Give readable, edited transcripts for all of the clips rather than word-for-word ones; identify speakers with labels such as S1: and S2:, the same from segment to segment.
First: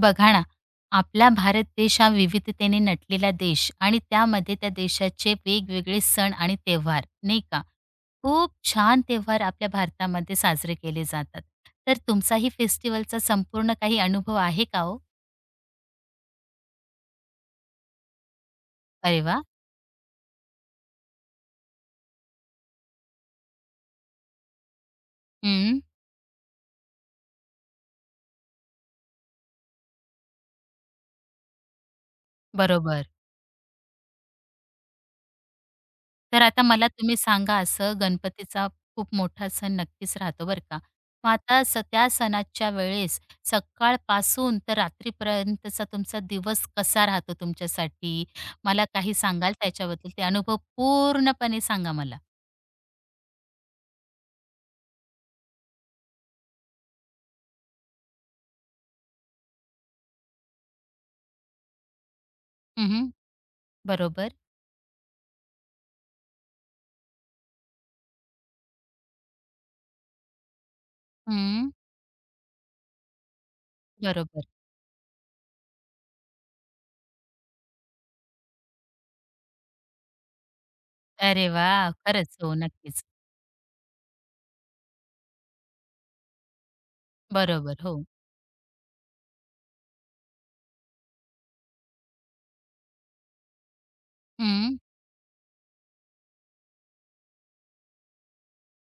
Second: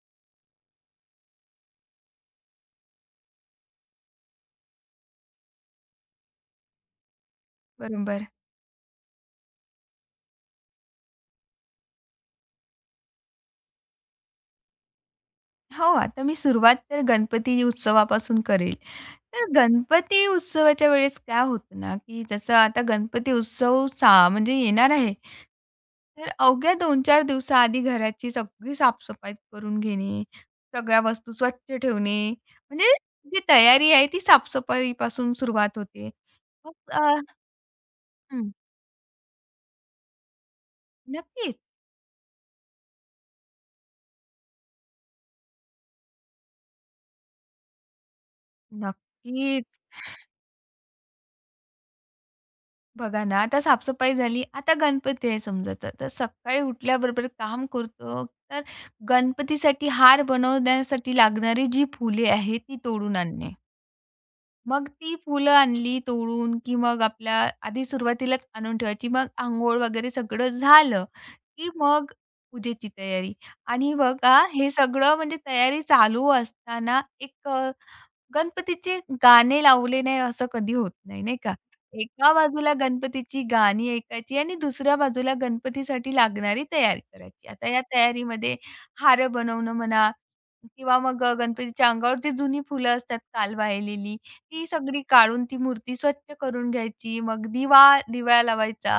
S1: बघा ना, आपला भारत देश हा विविधतेने नटलेला देश आणि त्यामध्ये त्या देशाचे वेगवेगळे सण आणि त्योहार, नाही का?
S2: बरोबर.
S1: खूप छान त्योहार आपल्या भारतामध्ये साजरे केले जातात. तर तुमचाही फेस्टिवलचा संपूर्ण काही अनुभव आहे का हो?
S2: हो, आता मी सुरुवात तर गणपती उत्सवापासून करेल.
S1: अरे वाह!
S2: तर गणपती उत्सवाच्या वेळेस काय होतं ना, की जसं आता गणपती उत्सव सा म्हणजे येणार आहे.
S1: हं,
S2: तर अवघ्या 2-4 दिवसाआधी घराची सगळी साफ-सफाई करून घेणे, सगळ्या वस्तू स्वच्छ ठेवणे, म्हणजे
S1: बरोबर.
S2: जी तयारी आहे ती साफ-सफाईपासून सुरुवात होते.
S1: तर आता
S2: मग
S1: मला तुम्ही
S2: अ,
S1: सांगा असं
S2: हं,
S1: गणपतीचा खूप मोठा सण नक्कीच राहतो बरं का. मग
S2: नक्कीच,
S1: आता त्या सणाच्या वेळेस सकाळपासून तर रात्रीपर्यंतचा तुमचा दिवस कसा राहतो तुमच्यासाठी? मला काही सांगाल
S2: नक्कीच.
S1: त्याच्याबद्दल? ते अनुभव पूर्णपणे सांगा मला.
S2: बघा ना, आता साफसफाई झाली, आता गणपती आहे समजा तर. तर सकाळी उठल्याबरोबर काम करतो, तर गणपतीसाठी हार बनवण्यासाठी लागणारी जी फुले आहेत, ती
S1: हं,
S2: तोडून आणणे.
S1: बरोबर.
S2: मग ती फुलं आणली तोडून, की मग आपल्या आधी सुरुवातीलाच आणून ठेवायची. मग अंघोळ वगैरे सगळं झालं,
S1: हं.
S2: की मग पूजेची तयारी आणि बघा
S1: बरोबर.
S2: हे सगळं म्हणजे तयारी चालू असताना एक गणपतीचे गाणे लावले नाही असं कधी होत नाही, नाही
S1: अरे
S2: का?
S1: वाह!
S2: एका
S1: खरंच. हो,
S2: बाजूला
S1: नक्कीच.
S2: गणपतीची गाणी ऐकायची आणि दुसऱ्या बाजूला गणपतीसाठी लागणारी तयारी करायची. आता
S1: बरोबर.
S2: या
S1: हो.
S2: तयारीमध्ये हार बनवणं म्हणा किंवा मग गणपतीच्या अंगावर जी जुनी फुलं असतात काल वाहिलेली, ती
S1: हं.
S2: सगळी काढून ती मूर्ती स्वच्छ करून घ्यायची. मग दिवा दिवा लावायचा,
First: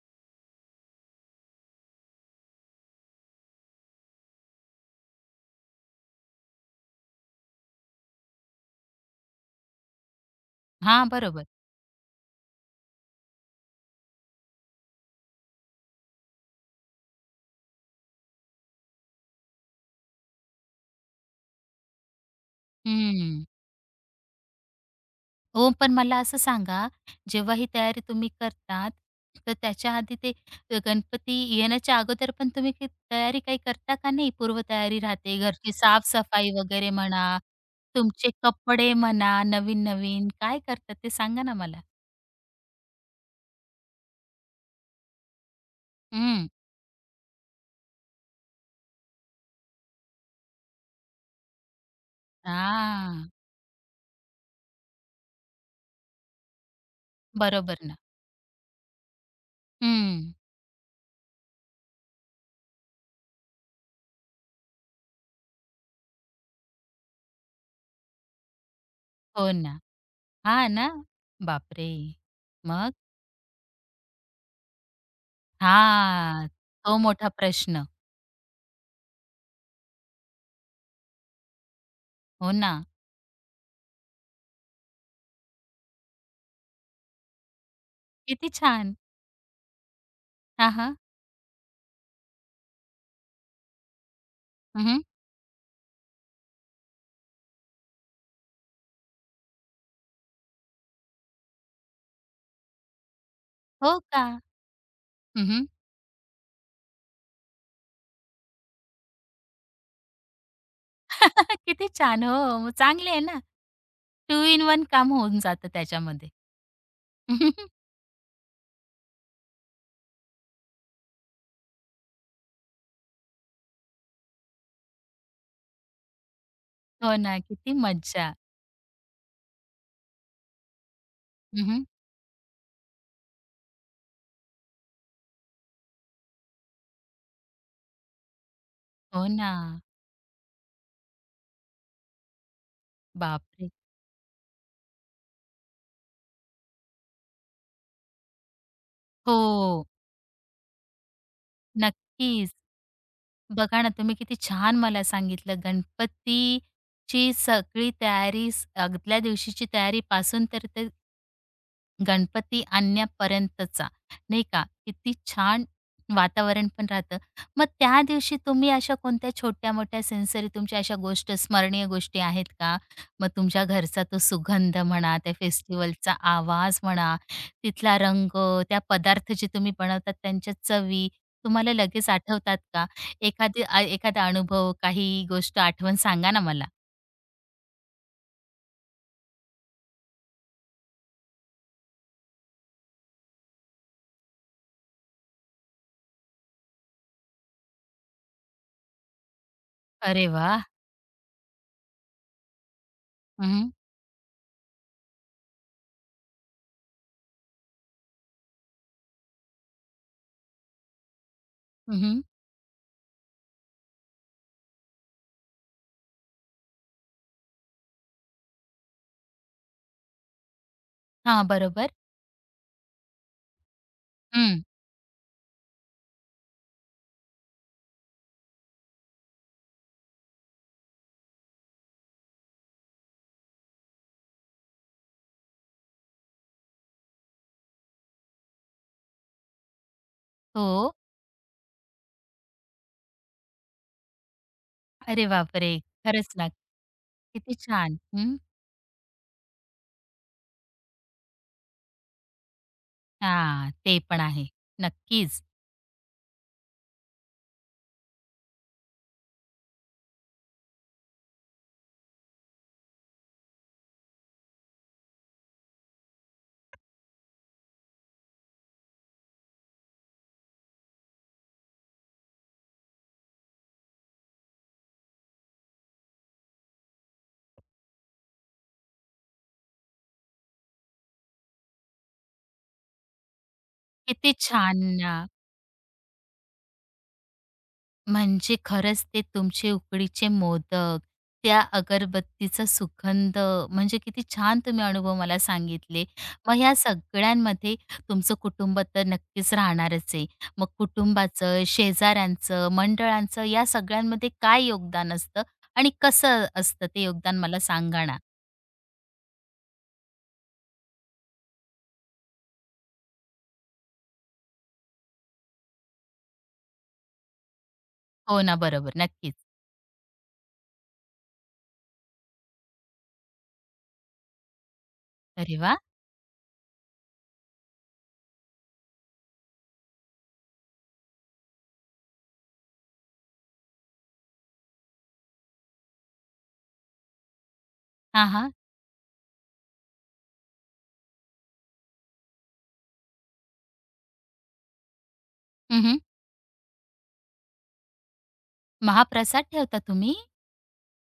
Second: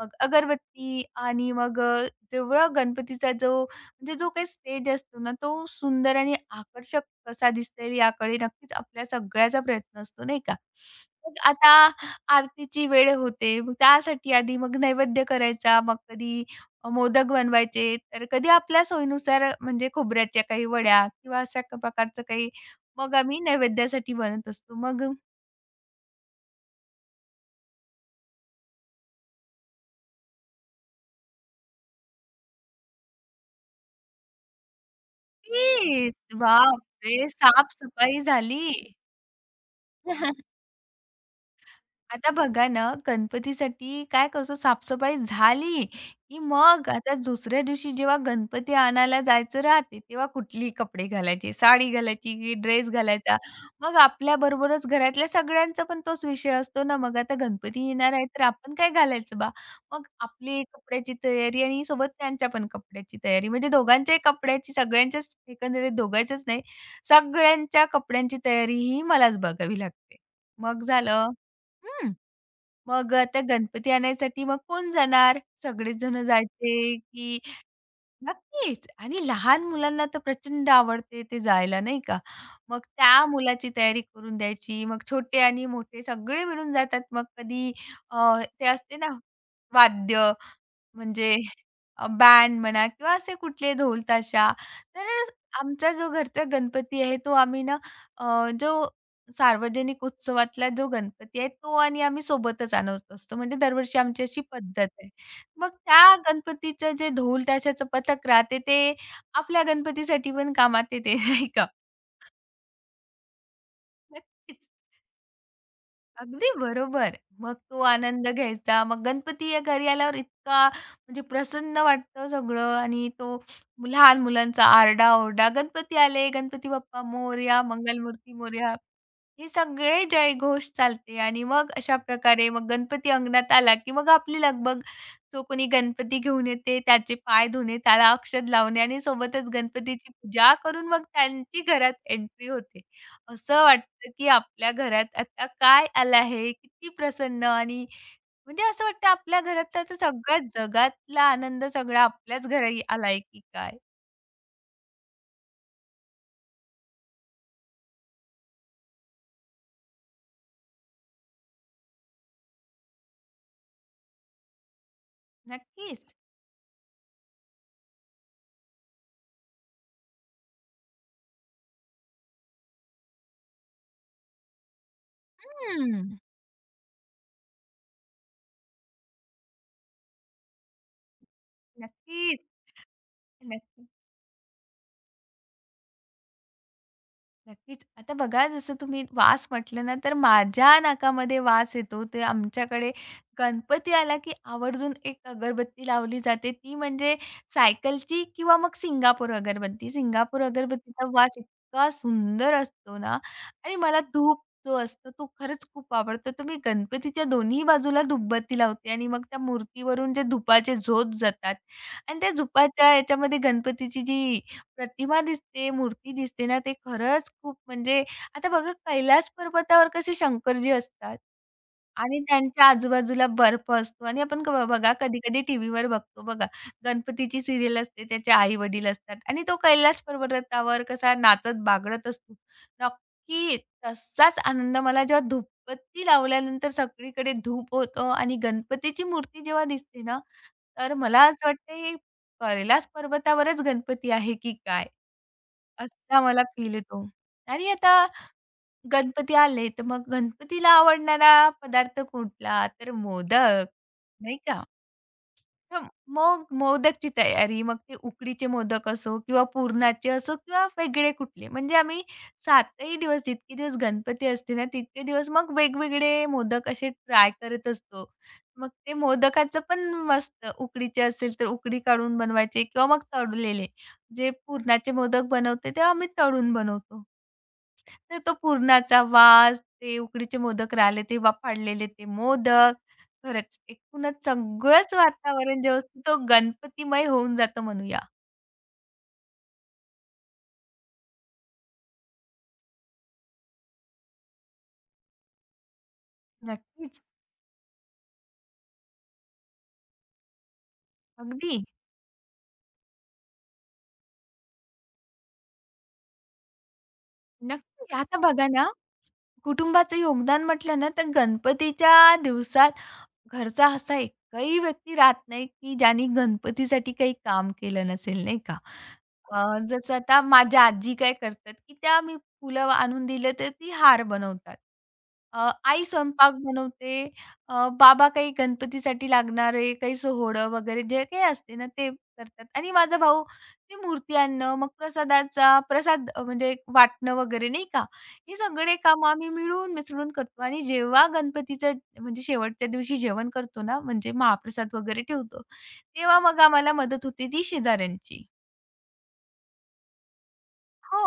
S2: मग अगरबत्ती आणि मग जेवढा गणपतीचा जो काही स्टेज असतो ना, तो सुंदर आणि आकर्षक कसा दिसेल याकडे नक्कीच आपल्या सगळ्याचा प्रयत्न असतो नाही का?
S1: हां,
S2: मग
S1: बरोबर.
S2: आता आरतीची वेळ होते. मग त्यासाठी आधी मग नैवेद्य करायचा, मग कधी मोदक बनवायचे, तर कधी आपल्या सोयीनुसार म्हणजे खोबऱ्याच्या काही वड्या किंवा अशा प्रकारचं काही मग आम्ही
S1: हं.
S2: नैवेद्यासाठी बनवत असतो. मग
S1: हो, पण मला असं सांगा, जेव्हा ही तयारी तुम्ही करतात, तर त्याच्या आधी ते गणपती येण्याच्या अगोदर पण तुम्ही ती तयारी काही करता का नाही? पूर्वतयारी राहते, घरची
S2: तेच
S1: साफ-सफाई वगैरे
S2: बापरे!
S1: म्हणा,
S2: साफ-सफाई
S1: तुमचे
S2: झाली.
S1: कपडे म्हणा, नवीन-नवीन काय करतात ते सांगा ना मला?
S2: आता बघा ना, गणपतीसाठी काय करतो साफसफाई झाली, की
S1: हं.
S2: मग आता दुसऱ्या दिवशी जेव्हा गणपती आणायला जायचं राहते, तेव्हा कुठली कपडे घालायचे, साडी घालायची की ड्रेस
S1: हां,
S2: घालायचा. मग आपल्याबरोबरच घरातल्या सगळ्यांचा पण तोच विषय असतो ना, मग आता
S1: बरोबर
S2: गणपती
S1: ना.
S2: येणार आहे, तर आपण काय घालायचं बा? मग
S1: हं.
S2: आपली कपड्याची तयारी आणि सोबत त्यांच्या पण कपड्याची तयारी, म्हणजे दोघांच्याही कपड्याची सगळ्यांच्याच एकंदरीत दोघांच्याच नाही, सगळ्यांच्या कपड्यांची तयारी ही मलाच
S1: हो ना.
S2: बघावी लागते.
S1: हां
S2: मग
S1: ना.
S2: झालं
S1: बापरे!
S2: हं.
S1: मग?
S2: मग त्या गणपती आणायसाठी मग कोण जाणार? सगळेच जण
S1: हां,
S2: जायचे,
S1: तो मोठा
S2: की
S1: प्रश्न.
S2: नक्कीच आणि लहान मुलांना तर प्रचंड आवडते ते जायला, नाही का?
S1: हो ना.
S2: मग त्या मुलाची तयारी करून द्यायची. मग छोटे आणि मोठे सगळे मिळून जातात. अ,
S1: किती
S2: ते
S1: छान.
S2: असते ना वाद्य
S1: हां, हां.
S2: म्हणजे बँड म्हणा किंवा असे कुठले ढोल ताशा.
S1: हं, हं.
S2: तर आमचा जो घरचा गणपती आहे तो आम्ही ना जो सार्वजनिक उत्सवातला जो गणपती आहे तो आणि आम्ही सोबतच आणत असतो. म्हणजे
S1: हो
S2: दरवर्षी आमची
S1: का?
S2: अशी पद्धत आहे.
S1: हं, हं.
S2: मग त्या गणपतीचं जे ढोल ताशाचं पथक राहते ते आपल्या गणपतीसाठी पण कामात येते नाही का?
S1: किती छान. हो, मग चांगले आहे ना. टू इन
S2: नक्कीच.
S1: वन काम होऊन जातं त्याच्यामध्ये.
S2: अगदी बरोबर. मग तो आनंद घ्यायचा. मग गणपती या घरी आल्यावर इतका म्हणजे प्रसन्न वाटतं सगळं आणि तो लहान मुलांचा आरडा-ओरडा, गणपती आले, गणपती बाप्पा
S1: हो ना,
S2: मोरया,
S1: किती मज्जा.
S2: मंगलमूर्ती मोरया. हे सगळे जयघोष चालते आणि
S1: हं,
S2: मग
S1: हं.
S2: अशा प्रकारे मग गणपती अंगणात आला, की मग आपली लगबग जो कोणी गणपती घेऊन येते त्याचे पाय धुणे, त्याला अक्षत लावणे आणि
S1: हो ना.
S2: सोबतच गणपतीची पूजा करून मग त्यांची घरात एंट्री होते. असं
S1: बापरे!
S2: वाटतं, की आपल्या घरात आता काय आलं आहे? किती प्रसन्न आणि म्हणजे असं वाटतं आपल्या घरातला
S1: हो,
S2: तर आता सगळ्या जगातला आनंद सगळा आपल्याच
S1: नक्कीच.
S2: घरी आलाय की काय?
S1: बघा ना, तुम्ही किती छान मला सांगितलं गणपतीची सगळी तयारी आदल्या दिवशीची तयारीपासून तर ते गणपती आणण्यापर्यंतचा, नाही का? किती छान
S2: नक्कीच.
S1: वातावरण पण राहतं. मग त्या दिवशी तुम्ही अशा कोणत्या छोट्या-मोठ्या सेन्सरी तुमच्या अशा स्मरणीय गोष्टी आहेत का? मग तुमच्या घरचा तो सुगंध म्हणा, त्या
S2: हं.
S1: फेस्टिव्हलचा आवाज म्हणा, तिथला रंग, त्या पदार्थ जे तुम्ही बनवतात त्यांच्या चवी तुम्हाला लगेच
S2: नक्कीच,
S1: आठवतात का?
S2: नक्की.
S1: एखादा अनुभव, काही गोष्ट आठवण सांगा ना मला?
S2: नक्कीच. आता बघा जसं तुम्ही वास म्हटलं ना, तर माझ्या नाकामध्ये वास येतो. ते आमच्याकडे गणपती आला, की आवर्जून एक अगरबत्ती लावली जाते. ती म्हणजे सायकलची किंवा मग सिंगापूर अगरबत्ती.
S1: अरे
S2: सिंगापूर
S1: वाह!
S2: अगरबत्तीचा वास इतका सुंदर असतो ना
S1: हं, हं.
S2: आणि मला धूप जो असतो तो खरंच खूप आवडतो. तर मी गणपतीच्या दोन्ही बाजूला धूपबत्ती लावते आणि मग त्या मूर्तीवरून जे धुपाचे झोत जातात
S1: हं,
S2: आणि त्या धुपाच्या याच्यामध्ये गणपतीची जी प्रतिमा दिसते, मूर्ती दिसते ना, ते खरंच खूप म्हणजे आता बघा कैलास पर्वतावर कसे शंकरजी असतात
S1: बरोबर.
S2: आणि त्यांच्या आजूबाजूला बर्फ असतो आणि आपण
S1: हं.
S2: बघा कधी-कधी टीव्हीवर बघतो बघा, गणपतीची सीरियल असते, त्याचे आई-वडील असतात आणि तो कैलास पर्वतावर कसा नाचत बागडत असतो. नक्की तसाच आनंद मला जेव्हा धूपबत्ती लावल्यानंतर सगळीकडे धूप होतं आणि गणपतीची मूर्ती जेव्हा दिसते ना,
S1: हो.
S2: तर मला असं वाटतं हे कैलास पर्वतावरच गणपती आहे की काय?
S1: अरे बापरे!
S2: असा
S1: खरंच
S2: मला
S1: ना.
S2: फील येतो.
S1: किती
S2: आणि आता
S1: छान. हं.
S2: गणपती आले, तर मग गणपतीला आवडणारा पदार्थ कुठला? तर मोदक,
S1: हां, ते पण
S2: नाही
S1: आहे.
S2: का?
S1: नक्कीच.
S2: हं, मग मोदकची तयारी. मग ते उकडीचे मोदक असो किंवा पुरणाचे असो किंवा वेगळे कुठले. म्हणजे आम्ही 7ही दिवस जितके दिवस गणपती असते ना, तितके दिवस मग वेगवेगळे मोदक असे ट्राय करत असतो. मग ते मोदकाचं पण मस्त उकडीचे असेल तर उकडी काढून बनवायचे किंवा मग तळलेले. जे पुरणाचे मोदक बनवते तेव्हा आम्ही तळून बनवतो. तर तो पुरणाचा वास, ते उकडीचे मोदक राहिले ते वाफाळलेले ते मोदक खरंच. एकूणच
S1: किती छान
S2: सगळंच
S1: ना.
S2: वातावरण जे असतं तो गणपतीमय होऊन जातं म्हणूया.
S1: म्हणजे खरंच ते तुमचे उकडीचे मोदक, त्या अगरबत्तीचा सुगंध म्हणजे किती छान तुम्ही अनुभव मला सांगितले. मग ह्या
S2: नक्कीच.
S1: सगळ्यांमध्ये तुमचं कुटुंब तर नक्कीच राहणारच आहे. मग कुटुंबाचं,
S2: अगदी.
S1: शेजाऱ्यांचं, मंडळांचं या सगळ्यांमध्ये काय योगदान असतं आणि कसं असतं ते योगदान मला
S2: नक्की.
S1: सांगा ना?
S2: आता बघा ना, कुटुंबाचं योगदान म्हटलं ना, तर गणपतीच्या दिवसात घरचा असा एकही व्यक्ती राहत नाही, की ज्यानी गणपतीसाठी काही काम केलं नसेल, नाही
S1: हो ना,
S2: का?
S1: बरोबर. नक्कीच.
S2: जसं आता माझ्या आजी काय करतात, की त्या मी फुलं आणून दिले तर ती हार बनवतात.
S1: अरे वाह!
S2: आई स्वयंपाक बनवते, बाबा काही गणपतीसाठी लागणारे काही सोहळं वगैरे जे काही असते ना, ते करतात आणि माझा भाऊ ती मूर्ती आणणं, मग प्रसादाचा प्रसाद म्हणजे वाटणं वगैरे नाही का,
S1: हां,
S2: हे
S1: हां.
S2: सगळे कामं आम्ही मिळून मिसळून करतो आणि जेव्हा गणपतीचं म्हणजे शेवटच्या दिवशी जेवण करतो ना, म्हणजे महाप्रसाद वगैरे ठेवतो,
S1: हं, हं.
S2: तेव्हा मग आम्हाला मदत होते ती शेजाऱ्यांची.
S1: महाप्रसाद ठेवता तुम्ही?
S2: हो.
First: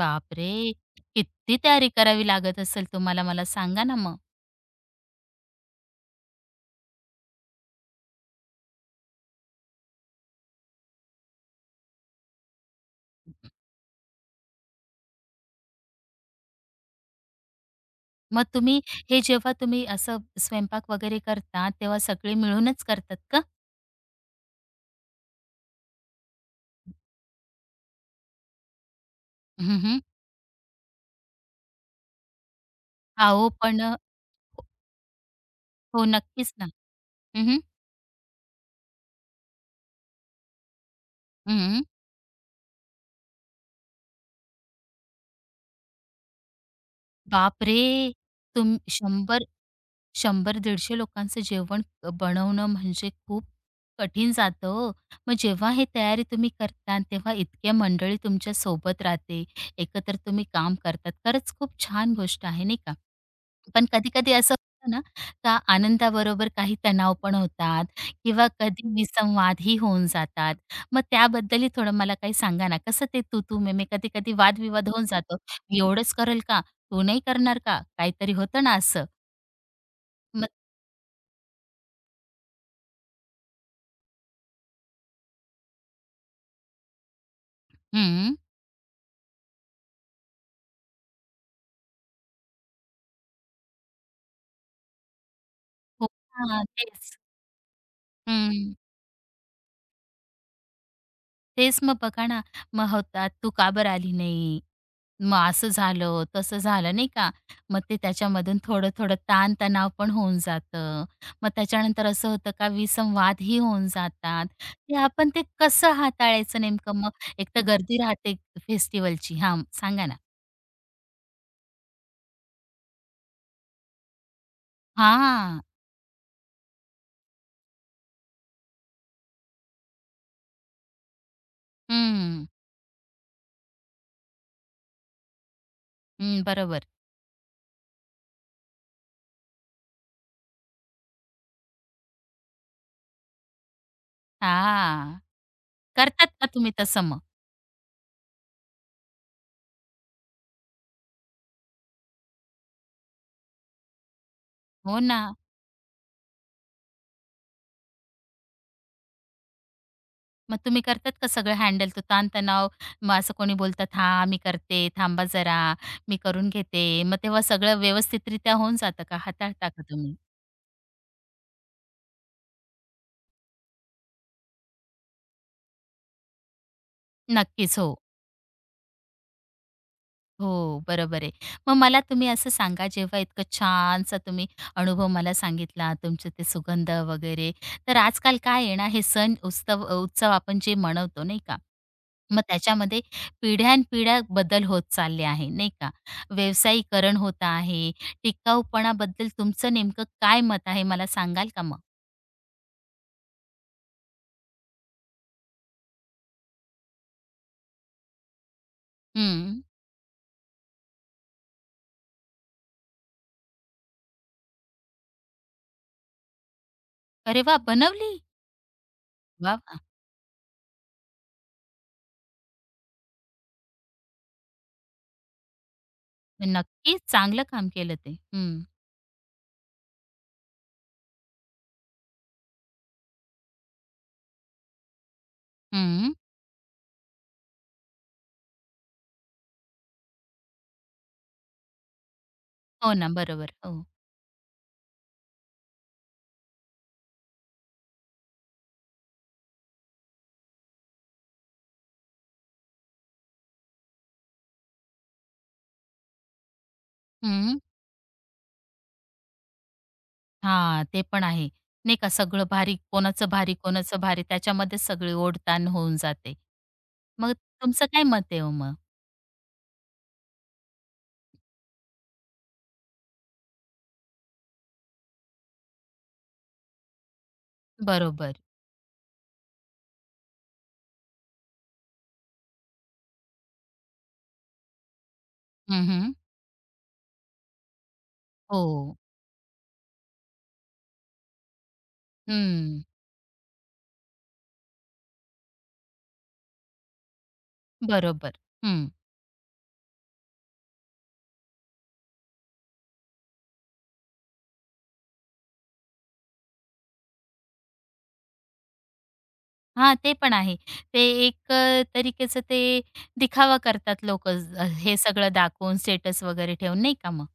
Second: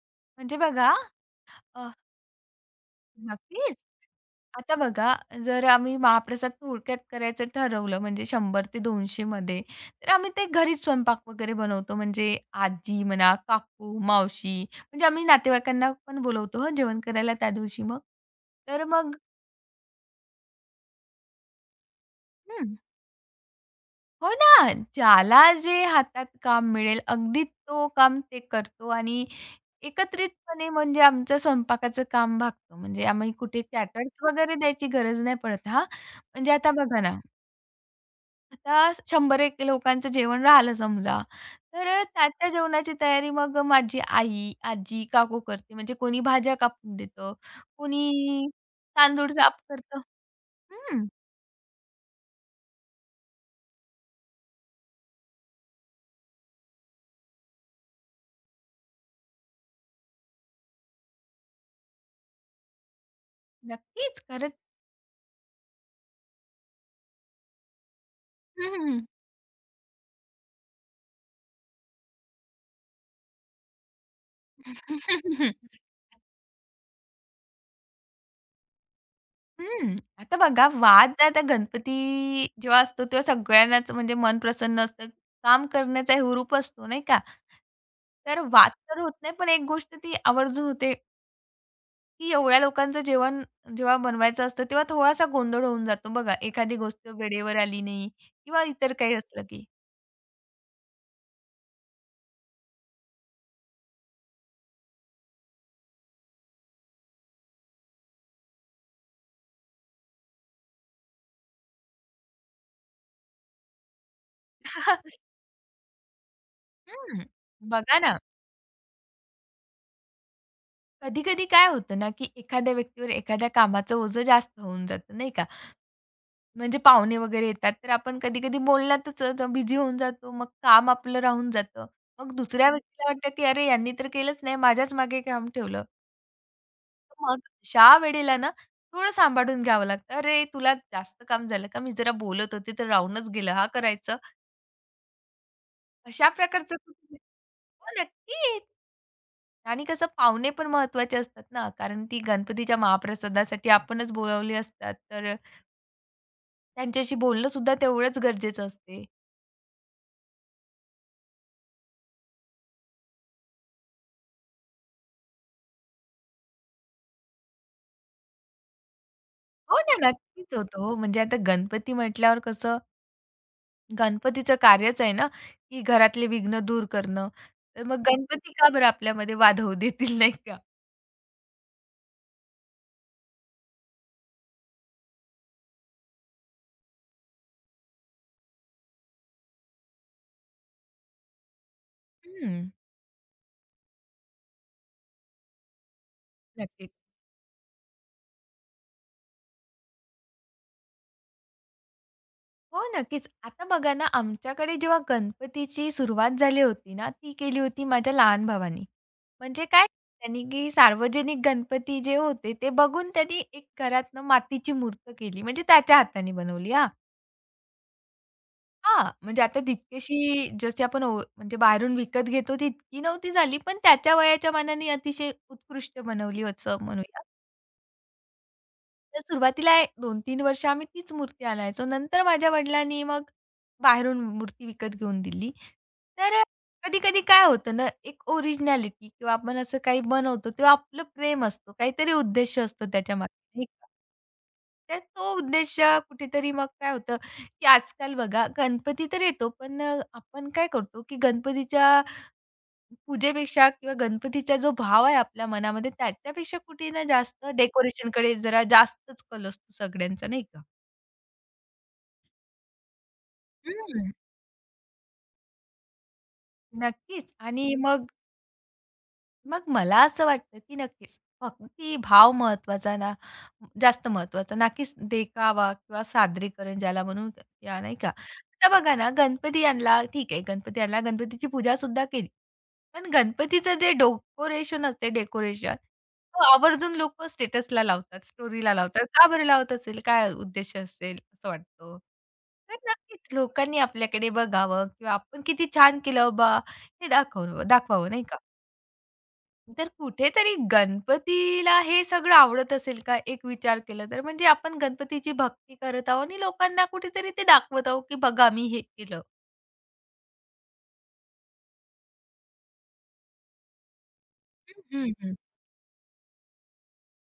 S1: बापरे!
S2: म्हणजे बघा
S1: किती
S2: अ,
S1: तयारी करावी लागत असेल तुम्हाला मला
S2: नक्कीच.
S1: सांगा ना मग?
S2: आता बघा जर आम्ही महाप्रसाद थोडक्यात करायचं ठरवलं म्हणजे 100 ते 200 मध्ये, तर आम्ही ते घरीच स्वयंपाक वगैरे बनवतो. म्हणजे आजी म्हणा, काकू, मावशी म्हणजे आम्ही नातेवाईकांना पण बोलवतो हं, जेवण करायला त्या दिवशी मग.
S1: मग तुम्ही
S2: तर मग
S1: हे जेव्हा तुम्ही असं स्वयंपाक वगैरे करता, तेव्हा सगळे
S2: हं.
S1: मिळूनच करतात का?
S2: हो ना. ज्याला जे हातात काम मिळेल अगदी तो काम ते करतो आणि
S1: हं, हं.
S2: एकत्रितपणे म्हणजे आमचं स्वयंपाकाचं काम भागतो. म्हणजे आम्ही
S1: अहो
S2: कुठे
S1: पण हो,
S2: कॅटर्स वगैरे द्यायची गरज नाही पडत हां.
S1: हो, नक्कीच
S2: म्हणजे
S1: ना.
S2: आता बघा ना,
S1: हं, हं.
S2: आता 100-1 लोकांचं जेवण राहिलं समजा,
S1: हं.
S2: तर त्याच्या जेवणाची तयारी मग माझी आई, आजी, काकू करते. म्हणजे कोणी भाज्या कापून देतं,
S1: बापरे!
S2: कोणी
S1: तुम
S2: तांदूळ
S1: 100
S2: साफ करतं.
S1: 100-150
S2: हं,
S1: लोकांचं जेवण बनवणं म्हणजे खूप कठीण जातं हो. मग जेव्हा हे तयारी तुम्ही करता आणि तेव्हा इतक्या मंडळी तुमच्या सोबत राहते, एकत्र तुम्ही काम करतात. खरंच खूप छान गोष्ट आहे नाही का? पण
S2: नक्कीच.
S1: कधी-कधी असं
S2: खरंच.
S1: होतं ना, का आनंदाबरोबर काही तणाव पण होतात किंवा कधी
S2: हं,
S1: विसंवादही होऊन जातात. मग त्याबद्दलही थोडं मला काही सांगा ना, कसं ते तू-तू, मी-मी कधी-कधी वादविवाद होऊन जातो. "मी एवढंच करेल का? तू नाही करणार का?" काहीतरी होतं ना असं.
S2: आता बघा वाद आता गणपती जेव्हा असतो तेव्हा सगळ्यांनाच म्हणजे मन प्रसन्न असतं. काम करण्याचा हुरूप असतो नाही का?
S1: हं.
S2: तर वाद तर होत नाही पण एक गोष्ट ती आवर्जून होते, की एवढ्या लोकांचं जेवण जेव्हा बनवायचं असतं तेव्हा थोडासा गोंधळ होऊन
S1: हो
S2: जातो बघा.
S1: ना,
S2: एखादी गोष्ट
S1: तेच.
S2: वेळेवर आली नाही किंवा
S1: हं.
S2: इतर काही असलं की.
S1: तेच मग बघा ना, मग होतात, "तू का बरं आली नाही?" मग असं झालं, तसं झालं नाही का? मग ते त्याच्यामधून थोडं-थोडं ताण-तणाव पण होऊन जातं. मग त्याच्यानंतर असं होतं का विसंवादही होऊन जातात. ते आपण ते कसं हाताळायचं नेमकं मग?
S2: हं.
S1: एक तर गर्दी
S2: बघा ना,
S1: राहते फेस्टिव्हलची. हां, सांगा ना?
S2: कधी-कधी काय होतं ना, की एखाद्या व्यक्तीवर एखाद्या कामाचं ओझं जास्त होऊन जातं नाही का?
S1: हां.
S2: म्हणजे पाहुणे वगैरे येतात, तर आपण कधी-कधी बोलण्यातच बिझी होऊन जातो. मग काम आपलं राहून जातं. मग
S1: हं.
S2: दुसऱ्या व्यक्तीला वाटतं, की "अरे, यांनी तर केलंच नाही, माझ्याच मागे काम ठेवलं."
S1: हं, बरोबर.
S2: मग अशा वेळेला ना थोडं सांभाळून घ्यावं लागतं. "अरे, तुला जास्त काम झालं का? मी जरा बोलत होते, तर राहूनच गेलं हां करायचं."
S1: हां. करतात
S2: अशा
S1: का तुम्ही
S2: प्रकारचं
S1: तसं
S2: कुठे-
S1: मग?
S2: हो, नक्कीच. आणि कसं पाहुणे पण महत्त्वाचे असतात ना, कारण ती गणपतीच्या महाप्रसादासाठी आपणच बोलावले असतात,
S1: हो ना.
S2: तर त्यांच्याशी बोलणं सुद्धा तेवढंच गरजेचं असते.
S1: मग तुम्ही करतात का सगळं हँडल तो ताणतणाव? मग असं कोणी बोलतं, "हां, मी करते, थांबा जरा, मी करून घेते." मग तेव्हा सगळं व्यवस्थितरित्या होऊन जातं का? हाताळता
S2: हो
S1: का
S2: ना,
S1: तुम्ही?
S2: नक्कीच होतो. हो, म्हणजे आता गणपती म्हटल्यावर कसं गणपतीचं कार्यच आहे ना, की घरातले विघ्न दूर करणं.
S1: नक्कीच,
S2: तर
S1: हो.
S2: मग गणपती का बरं आपल्यामध्ये वाद होऊ देतील नाही का?
S1: हो, बरोबर आहे. मग मला तुम्ही असं सांगा, जेव्हा इतकं छानसा तुम्ही अनुभव मला सांगितला, तुमचे ते सुगंध वगैरे, तर आजकाल काय आहे ना, हे सण उत्सव उत्सव आपण जे मनवतो, नाही का? मग
S2: हं.
S1: त्याच्यामध्ये पिढ्यानपिढ्या बदल होत चालले आहे, नाही का?
S2: नक्कीच.
S1: व्यावसायीकरण होत आहे. टिकाऊपणाबद्दल तुमचं नेमकं काय मत आहे, मला सांगाल का मग?
S2: हो, नक्कीच. आता बघा ना, आमच्याकडे जेव्हा गणपतीची सुरुवात झाली होती ना, ती केली होती माझ्या लहान भावानी.
S1: हं.
S2: म्हणजे काय त्यांनी की सार्वजनिक गणपती जे होते ते बघून त्यांनी एक घरातनं मातीची मूर्त केली. म्हणजे त्याच्या हाताने बनवली हां.
S1: अरे वाह! बनवली?
S2: हां, म्हणजे
S1: वाह,
S2: आता
S1: वाह!
S2: तितकीशी जशी आपण म्हणजे बाहेरून विकत घेतो तितकी नव्हती झाली, पण त्याच्या वयाच्या मानाने अतिशय उत्कृष्ट बनवली असं
S1: नक्कीच
S2: म्हणूया.
S1: चांगलं काम केलं ते. हं,
S2: तर सुरुवातीला 2 तीन वर्ष आम्ही तीच मूर्ती आणायचो. नंतर माझ्या वडिलांनी मग बाहेरून मूर्ती विकत घेऊन दिली.
S1: हं.
S2: तर अ, कधी-कधी काय होतं ना, एक ओरिजिनॅलिटी किंवा आपण असं काही बनवतो तेव्हा आपलं प्रेम असतो, काहीतरी उद्देश असतो
S1: हो ना,
S2: त्याच्यामागे,
S1: बरोबर.
S2: नाही
S1: हो.
S2: का? तर तो उद्देश कुठेतरी मग काय होतं, की आजकाल बघा गणपती तर येतो, पण आपण काय करतो, की गणपतीच्या पूजेपेक्षा किंवा गणपतीचा जो भाव आहे आपल्या मनामध्ये त्याच्यापेक्षा कुठे ना जास्त
S1: हं.
S2: डेकोरेशनकडे जरा जास्तच कल असतो सगळ्यांचा, नाही का?
S1: हां, ते पण आहे. नाही का सगळं भारी, कोणाचं भारी, कोणाचं
S2: हं.
S1: भारी त्याच्यामध्ये सगळी ओढताण होऊन जाते. मग
S2: नक्कीच आणि
S1: तुमचं काय
S2: मग
S1: मत आहे हो मग?
S2: मग मला असं वाटतं, की नक्कीच भक्ती भाव महत्त्वाचा ना, जास्त महत्त्वाचा ना, की देखावा किंवा सादरीकरण ज्याला म्हणू या नाही का?
S1: बरोबर.
S2: आता बघा ना, गणपती आणला ठीक आहे, गणपती आणला, गणपतीची पूजासुद्धा केली. पण गणपतीचं जे डेकोरेशन असते,
S1: हं,
S2: तो आवर्जून लोकं स्टेटसला लावतात, स्टोरीला
S1: हो.
S2: लावतात. का बरं लावत असेल? काय उद्देश असेल असं वाटतं? तर
S1: हं.
S2: नक्कीच लोकांनी आपल्याकडे बघावं किंवा आपण किती छान केलं बा हे दाखवावं नाही का?
S1: बरोबर. हं.
S2: तर कुठेतरी गणपतीला हे सगळं आवडत असेल का? एक विचार केला तर म्हणजे आपण गणपतीची भक्ती करत आहोत आणि लोकांना कुठेतरी ते दाखवत आहोत, की बघा मी हे केलं.
S1: हां, ते पण आहे. ते तरीकेचं ते दिखावा करतात लोक, हे सगळं दाखवून स्टेटस वगैरे ठेवून नाही का मग?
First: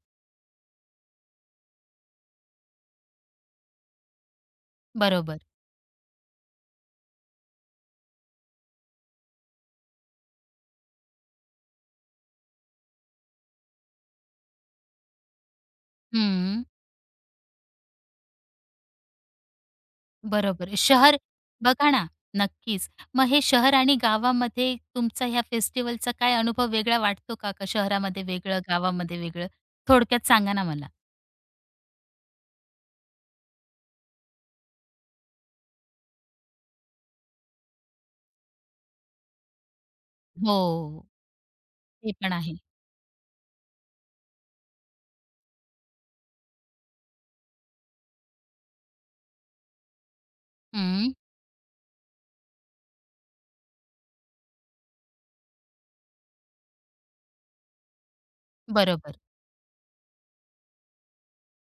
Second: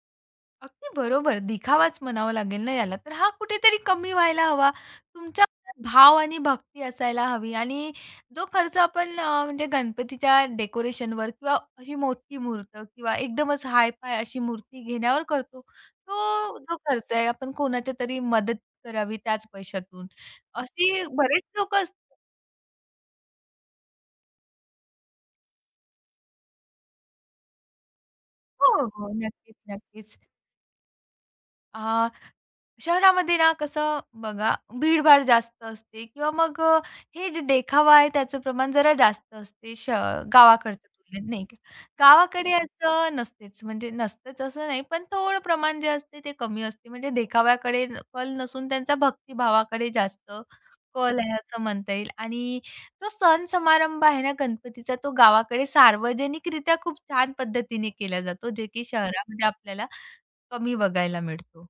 S2: अगदी बरोबर. दिखावाच म्हणावा लागेल ना याला. तर हा कुठेतरी कमी व्हायला हवा.
S1: बरोबर.
S2: तुमच्या मनात भाव आणि भक्ती असायला हवी आणि जो खर्च आपण म्हणजे गणपतीच्या डेकोरेशनवर किंवा अशी मोठी मूर्त किंवा एकदमच हाय-फाय अशी मूर्ती घेण्यावर करतो, तो
S1: हं.
S2: जो खर्च आहे आपण कोणाच्या तरी मदत करावी त्याच पैशातून.
S1: बरोबर आहे.
S2: असे
S1: शहर
S2: बरेच लोकं
S1: बघा
S2: असतात
S1: ना, नक्कीच. मग हे शहर आणि गावामध्ये तुमचा ह्या फेस्टिव्हलचा काय अनुभव वेगळा वाटतो का? का शहरामध्ये वेगळं,
S2: हो, हो.
S1: गावामध्ये वेगळं?
S2: नक्कीच, नक्कीच.
S1: थोडक्यात सांगा ना मला.
S2: अ शहरामध्ये ना कसं बघा भीडभाड जास्त असते किंवा मग हे जे देखावा आहे त्याचं प्रमाण जरा जास्त असते गावाकडच्या
S1: हो,
S2: तुलनेत नाही का?
S1: ते पण
S2: गावाकडे
S1: आहे.
S2: असं नसतेच म्हणजे नसतेच असं नाही पण थोडं प्रमाण जे असते ते कमी असते म्हणजे देखाव्याकडे कल नसून त्यांचा भक्तिभावाकडे जास्त
S1: हं,
S2: कल आहे असं म्हणता येईल आणि तो सण समारंभ आहे ना गणपतीचा तो गावाकडे सार्वजनिकरित्या खूप छान पद्धतीने केला जातो जे की
S1: बरोबर.
S2: शहरामध्ये आपल्याला कमी बघायला मिळतो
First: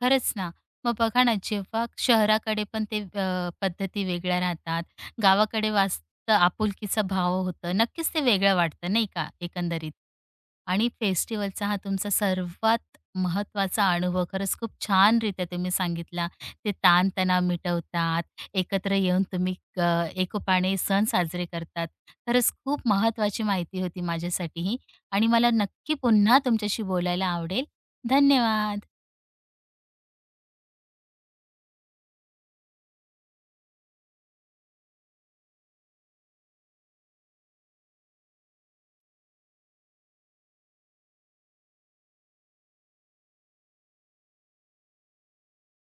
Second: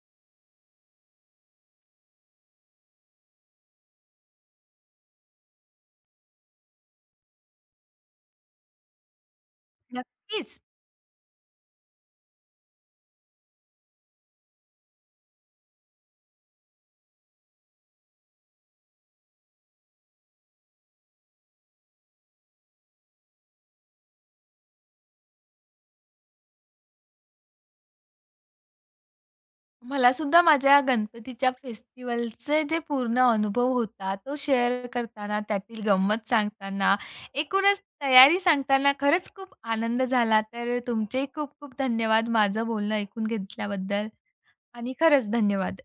S1: खरंच ना. मग बघा ना, जेव्हा शहराकडे पण ते पद्धती वेगळ्या राहतात, गावाकडे वास्त आपुलकीचा भाव होतं. नक्कीच ते वेगळं वाटतं, नाही का, एकंदरीत?
S2: नक्कीच
S1: आणि फेस्टिव्हलचा हा तुमचा सर्वात महत्त्वाचा अनुभव खरंच खूप छानरीत्या तुम्ही सांगितला. ते ताणतणाव मिटवतात, एकत्र येऊन तुम्ही एकोपाने सण साजरे करतात. खरंच खूप महत्वाची माहिती होती माझ्यासाठी ही आणि मला नक्की पुन्हा तुमच्याशी बोलायला आवडेल. धन्यवाद.
S2: मला मलासुद्धा माझ्या गणपतीच्या फेस्टिव्हलचे जे पूर्ण अनुभव होता, तो शेअर करताना, त्यातील गंमत सांगताना, एकूणच तयारी सांगताना खरंच खूप आनंद झाला. तर तुमचेही खूप खूप धन्यवाद माझं बोलणं ऐकून घेतल्याबद्दल आणि खरंच धन्यवाद.